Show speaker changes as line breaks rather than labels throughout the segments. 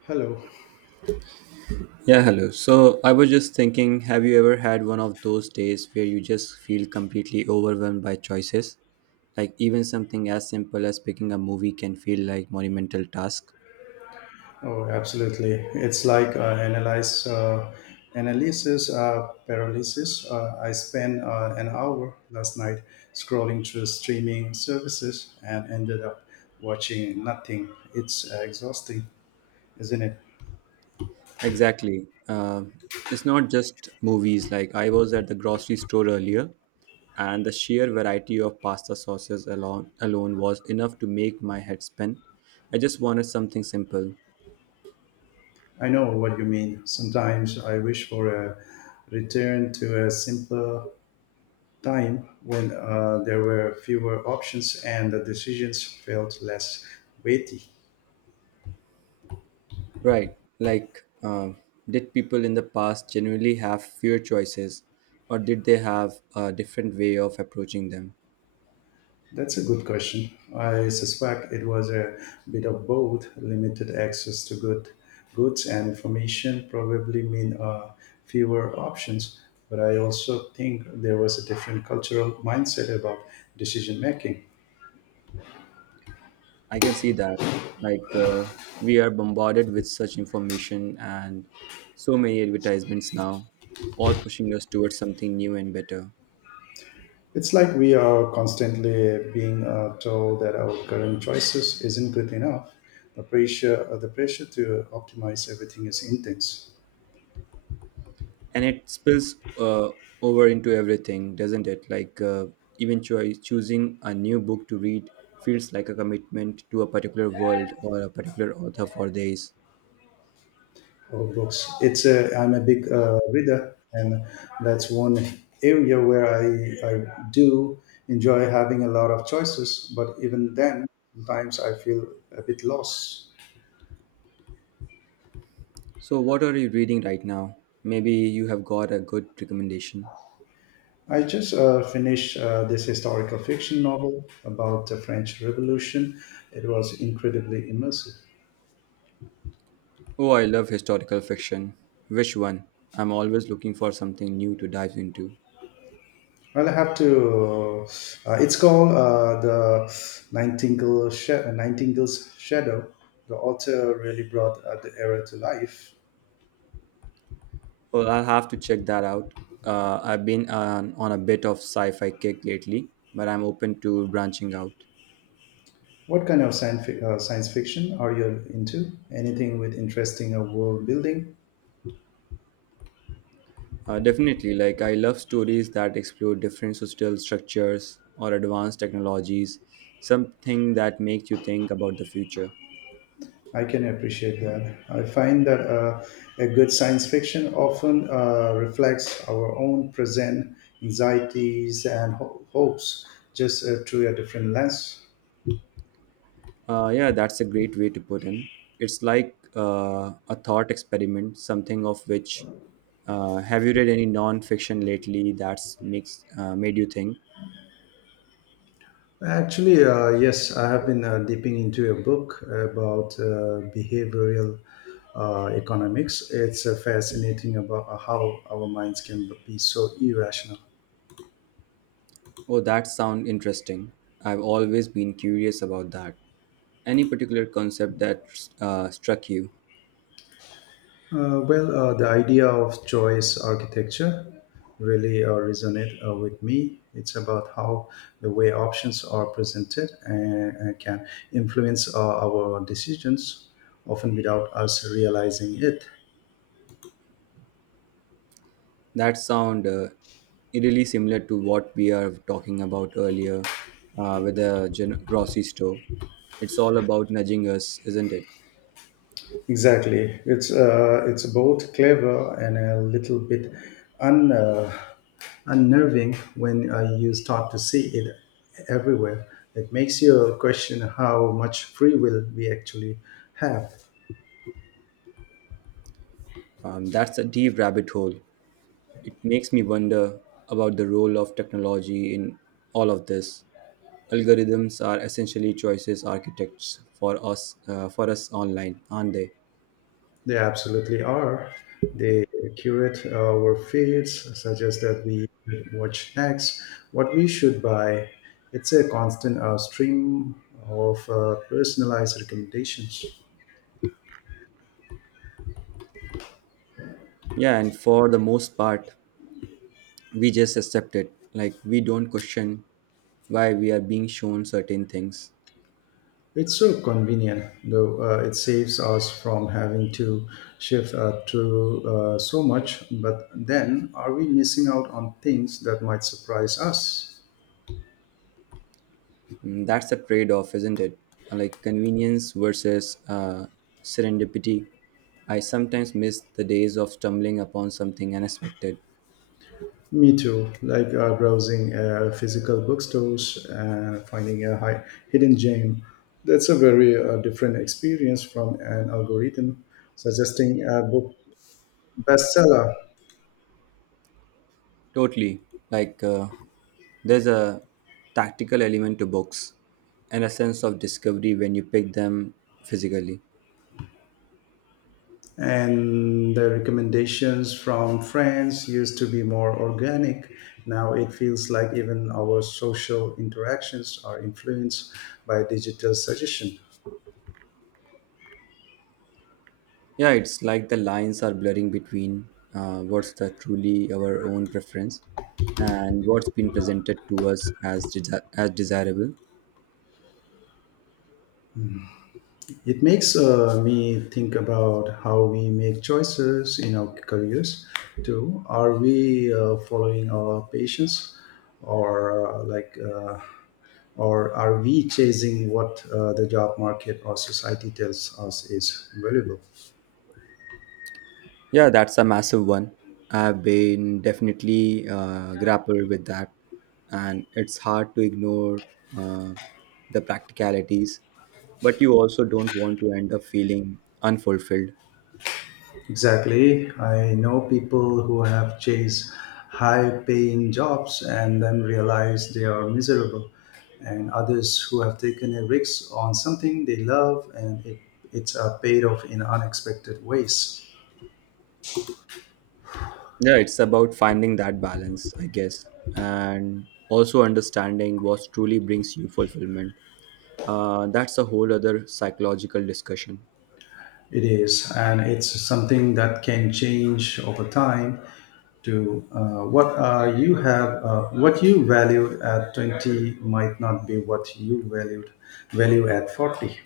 Hello.
Yeah, hello. So I was just thinking, have you ever had one of those days where you just feel completely overwhelmed by choices? Like even something as simple as picking a movie can feel like monumental task.
Oh, absolutely. It's like analyze analysis paralysis. I spent an hour last night scrolling through streaming services and ended up watching nothing. It's exhausting, isn't it?
Exactly. It's not just movies. Like I was at the grocery store earlier, and the sheer variety of pasta sauces alone was enough to make my head spin. I just wanted something simple.
I know what you mean. Sometimes I wish for a return to a simpler time when there were fewer options and the decisions felt less weighty.
Right. Did people in the past genuinely have fewer choices, or did they have a different way of approaching them?
That's a good question. I suspect it was a bit of both. Limited access to goods and information probably mean fewer options, but I also think there was a different cultural mindset about decision making.
I can see that. Like, uh, we are bombarded with such information and so many advertisements now, all pushing us towards something new and better.
It's like we are constantly being told that our current choices isn't good enough. The pressure to optimize everything is intense.
And it spills over into everything, doesn't it? Even choosing a new book to read feels like a commitment to a particular world or a particular author for days.
Oh, books. I'm a big reader, and that's one area where I do enjoy having a lot of choices. But even then, sometimes I feel a bit lost.
So, what are you reading right now? Maybe you have got a good recommendation.
I just finished this historical fiction novel about the French Revolution. It was incredibly immersive.
Oh, I love historical fiction. Which one? I'm always looking for something new to dive into.
Well, I have to. It's called the Nightingale's Shadow. The author really brought the era to life.
Well, I'll have to check that out. I've been on a bit of sci fi kick lately, but I'm open to branching out.
What kind of science fiction are you into? Anything with interesting world building?
Definitely, like, I love stories that explore different social structures or advanced technologies, something that makes you think about the future.
I can appreciate that. I find that a good science fiction often reflects our own present anxieties and hopes, just through a different lens.
Yeah, that's a great way to put in. It's like a thought experiment, something of which. Have you read any non-fiction lately that's makes made you think?
Actually, yes, I have been dipping into a book about behavioral economics. It's fascinating about how our minds can be so irrational.
Oh, that sound interesting. I've always been curious about that. Any particular concept that struck you?
The idea of choice architecture really resonate with me. It's about how the way options are presented and can influence our decisions, often without us realizing it.
That sound really similar to what we are talking about earlier with the grocery store. It's all about nudging us, isn't it?
Exactly. It's both clever and a little bit un, uh, unnerving when you start to see it everywhere. It makes you question how much free will we actually have.
That's a deep rabbit hole. It makes me wonder about the role of technology in all of this. Algorithms are essentially choices architects for us online, aren't they?
They absolutely are. They curate our feeds, suggest that we should watch next, what we should buy. It's a constant stream of personalized recommendations.
Yeah, and for the most part, we just accept it. Like we don't question why we are being shown certain things.
It's so convenient, though it saves us from having to shift to so much. But then, are we missing out on things that might surprise us?
Mm, that's a trade-off, isn't it? Like convenience versus serendipity. I sometimes miss the days of stumbling upon something unexpected.
Me too, like browsing physical bookstores and finding a hidden gem. That's a very different experience from an algorithm suggesting a book bestseller.
Totally. Like, uh, there's a tactical element to books and a sense of discovery when you pick them physically.
And the recommendations from friends used to be more organic. Now it feels like even our social interactions are influenced by digital suggestion.
Yeah, it's like the lines are blurring between what's the truly our own preference and what's been presented to us as, as desirable.
It makes me think about how we make choices in our careers too. Are we following our patients, or uh, like, uh, or are we chasing what the job market or society tells us is valuable?
Yeah, that's a massive one. I've been definitely grappled with that, and it's hard to ignore uh, the practicalities, but you also don't want to end up feeling unfulfilled.
Exactly. I know people who have chased high paying jobs and then realize they are miserable, and others who have taken a risk on something they love and it's a paid off in unexpected ways.
Yeah, it's about finding that balance, I guess, and also understanding what truly brings you fulfillment. That's a whole other psychological discussion.
It is, and it's something that can change over time. To what are you have, What you valued at 20 might not be what you value at 40.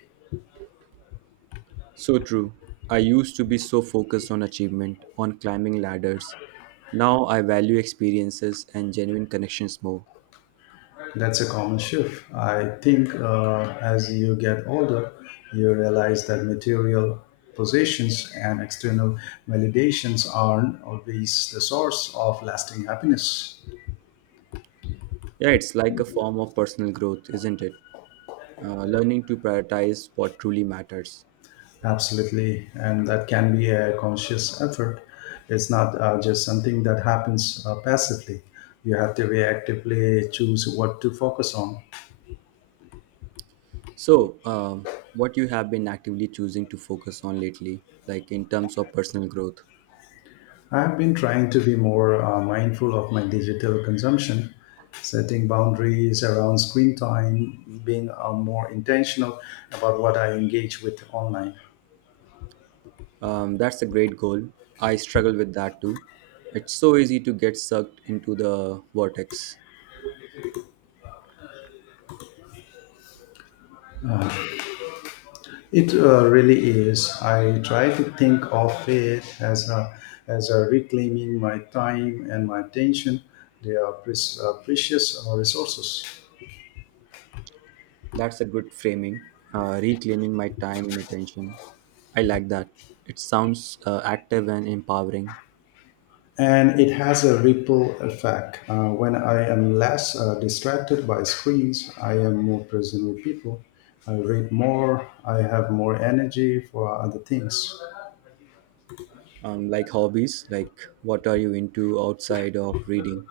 So true. I used to be so focused on achievement, on climbing ladders. Now I value experiences and genuine connections more.
That's a common shift. I think as you get older, you realize that material possessions and external validations aren't always the source of lasting happiness.
Yeah, it's like a form of personal growth, isn't it? Learning to prioritize what truly matters.
Absolutely, and that can be a conscious effort. It's not just something that happens passively. You have to reactively choose what to focus on.
So, what you have been actively choosing to focus on lately, like in terms of personal growth?
I've been trying to be more mindful of my digital consumption, setting boundaries around screen time, being more intentional about what I engage with online.
That's a great goal. I struggle with that too. It's so easy to get sucked into the vortex.
It really is. I try to think of it as a reclaiming my time and my attention. They are precious resources.
That's a good framing. Reclaiming my time and attention. I like that. It sounds active and empowering.
And it has a ripple effect. When I am less distracted by screens, I am more present with people. I read more. I have more energy for other things.
Like hobbies, like what are you into outside of reading?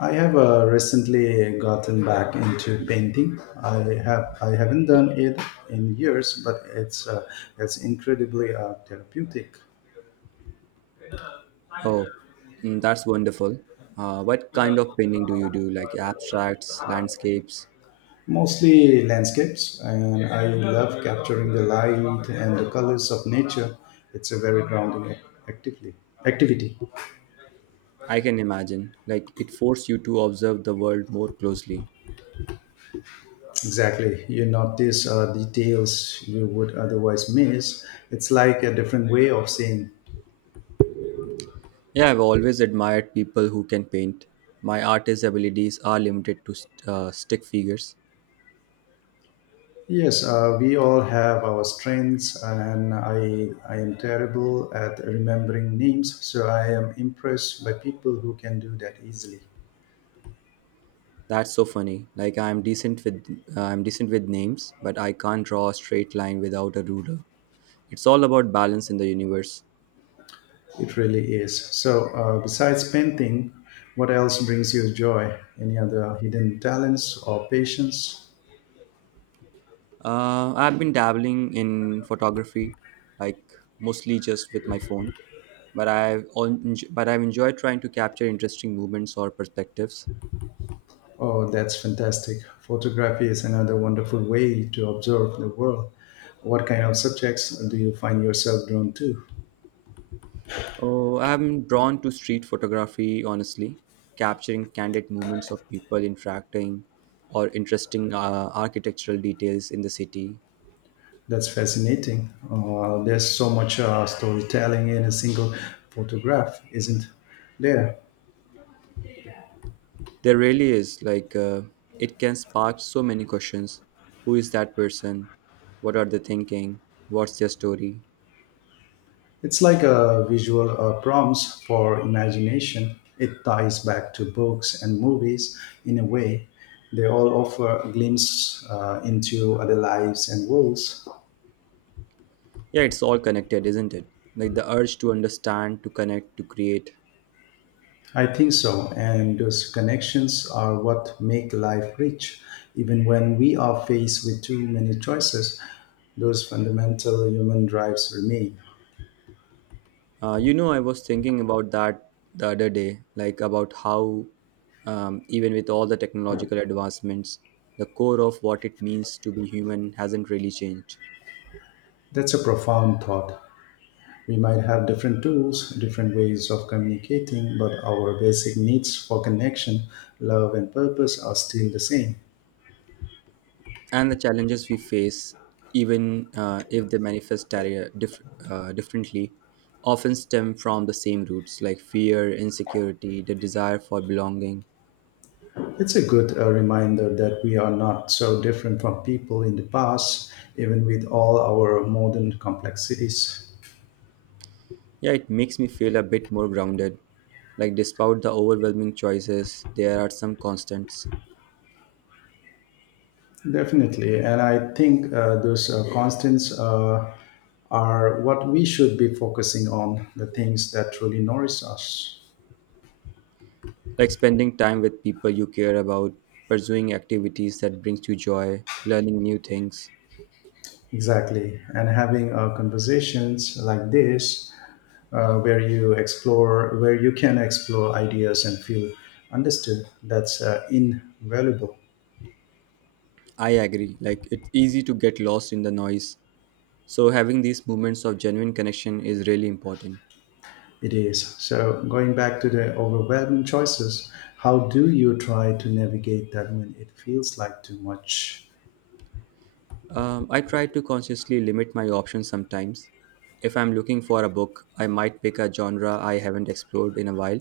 I have recently gotten back into painting. I haven't done it in years, but it's incredibly therapeutic.
Oh, mm, that's wonderful. What kind of painting do you do? Like abstracts, landscapes?
Mostly landscapes, and I love capturing the light and the colors of nature. It's a very grounding actively activity.
I can imagine. Like it forced you to observe the world more closely.
Exactly, you notice details you would otherwise miss. It's like a different way of seeing.
Yeah, I've always admired people who can paint. My artist abilities are limited to stick figures.
Yes, we all have our strengths, and I am terrible at remembering names, so I am impressed by people who can do that easily.
That's so funny. Like I'm decent with names, but I can't draw a straight line without a ruler. It's all about balance in the universe.
It really is. So, besides painting, what else brings you joy? Any other hidden talents or passions?
I've been dabbling in photography, like mostly just with my phone, but but I've enjoyed trying to capture interesting movements or perspectives.
Oh, that's fantastic. Photography is another wonderful way to observe the world. What kind of subjects do you find yourself drawn to?
Oh, I'm drawn to street photography, honestly, capturing candid movements of people interacting or interesting architectural details in the city.
That's fascinating. There's so much storytelling in a single photograph, isn't there?
There really is. It can spark so many questions. Who is that person? What are they thinking? What's their story?
It's like a visual prompts for imagination. It ties back to books and movies in a way. They all offer a glimpse into other lives and worlds.
Yeah, it's all connected, isn't it? Like the urge to understand, to connect, to create.
I think so, and those connections are what make life rich. Even when we are faced with too many choices, those fundamental human drives remain.
You know, I was thinking about that the other day, like about how, even with all the technological advancements, the core of what it means to be human hasn't really changed.
That's a profound thought. We might have different tools, different ways of communicating, but our basic needs for connection, love, and purpose are still the same.
And the challenges we face, even if they manifest differently, often stem from the same roots like fear, insecurity, the desire for belonging.
It's a good reminder that we are not so different from people in the past, even with all our modern complexities.
Yeah, it makes me feel a bit more grounded. Like, despite the overwhelming choices, there are some constants,
Definitely, and I think those constants are what we should be focusing on, the things that truly nourish us.
like spending time with people you care about, pursuing activities that brings you joy, learning new things.
Exactly, and having conversations like this where you can explore ideas and feel understood. That's invaluable.
I agree, like, it's easy to get lost in the noise. So having these moments of genuine connection is really important.
It is. So, going back to the overwhelming choices, how do you try to navigate that when it feels like too much?
I try to consciously limit my options sometimes. If I'm looking for a book, I might pick a genre I haven't explored in a while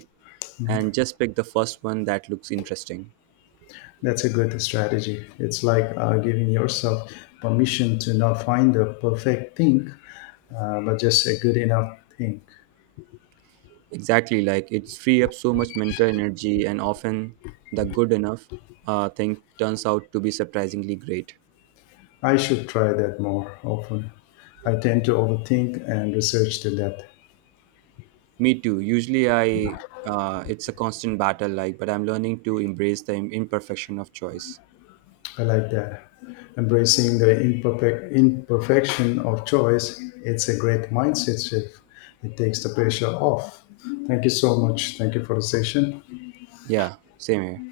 and just pick the first one that looks interesting.
That's a good strategy. It's like giving yourself permission to not find the perfect thing, but just a good enough thing.
Exactly, like it's free up so much mental energy, and often the good enough thing turns out to be surprisingly great.
I should try that more often. I tend to overthink and research to that.
Me too. Usually, I it's a constant battle, like, but I'm learning to embrace the imperfection of choice.
I like that. Embracing the imperfection of choice, it's a great mindset shift. It takes the pressure off. Thank you so much. Thank you for the session.
Yeah, same here.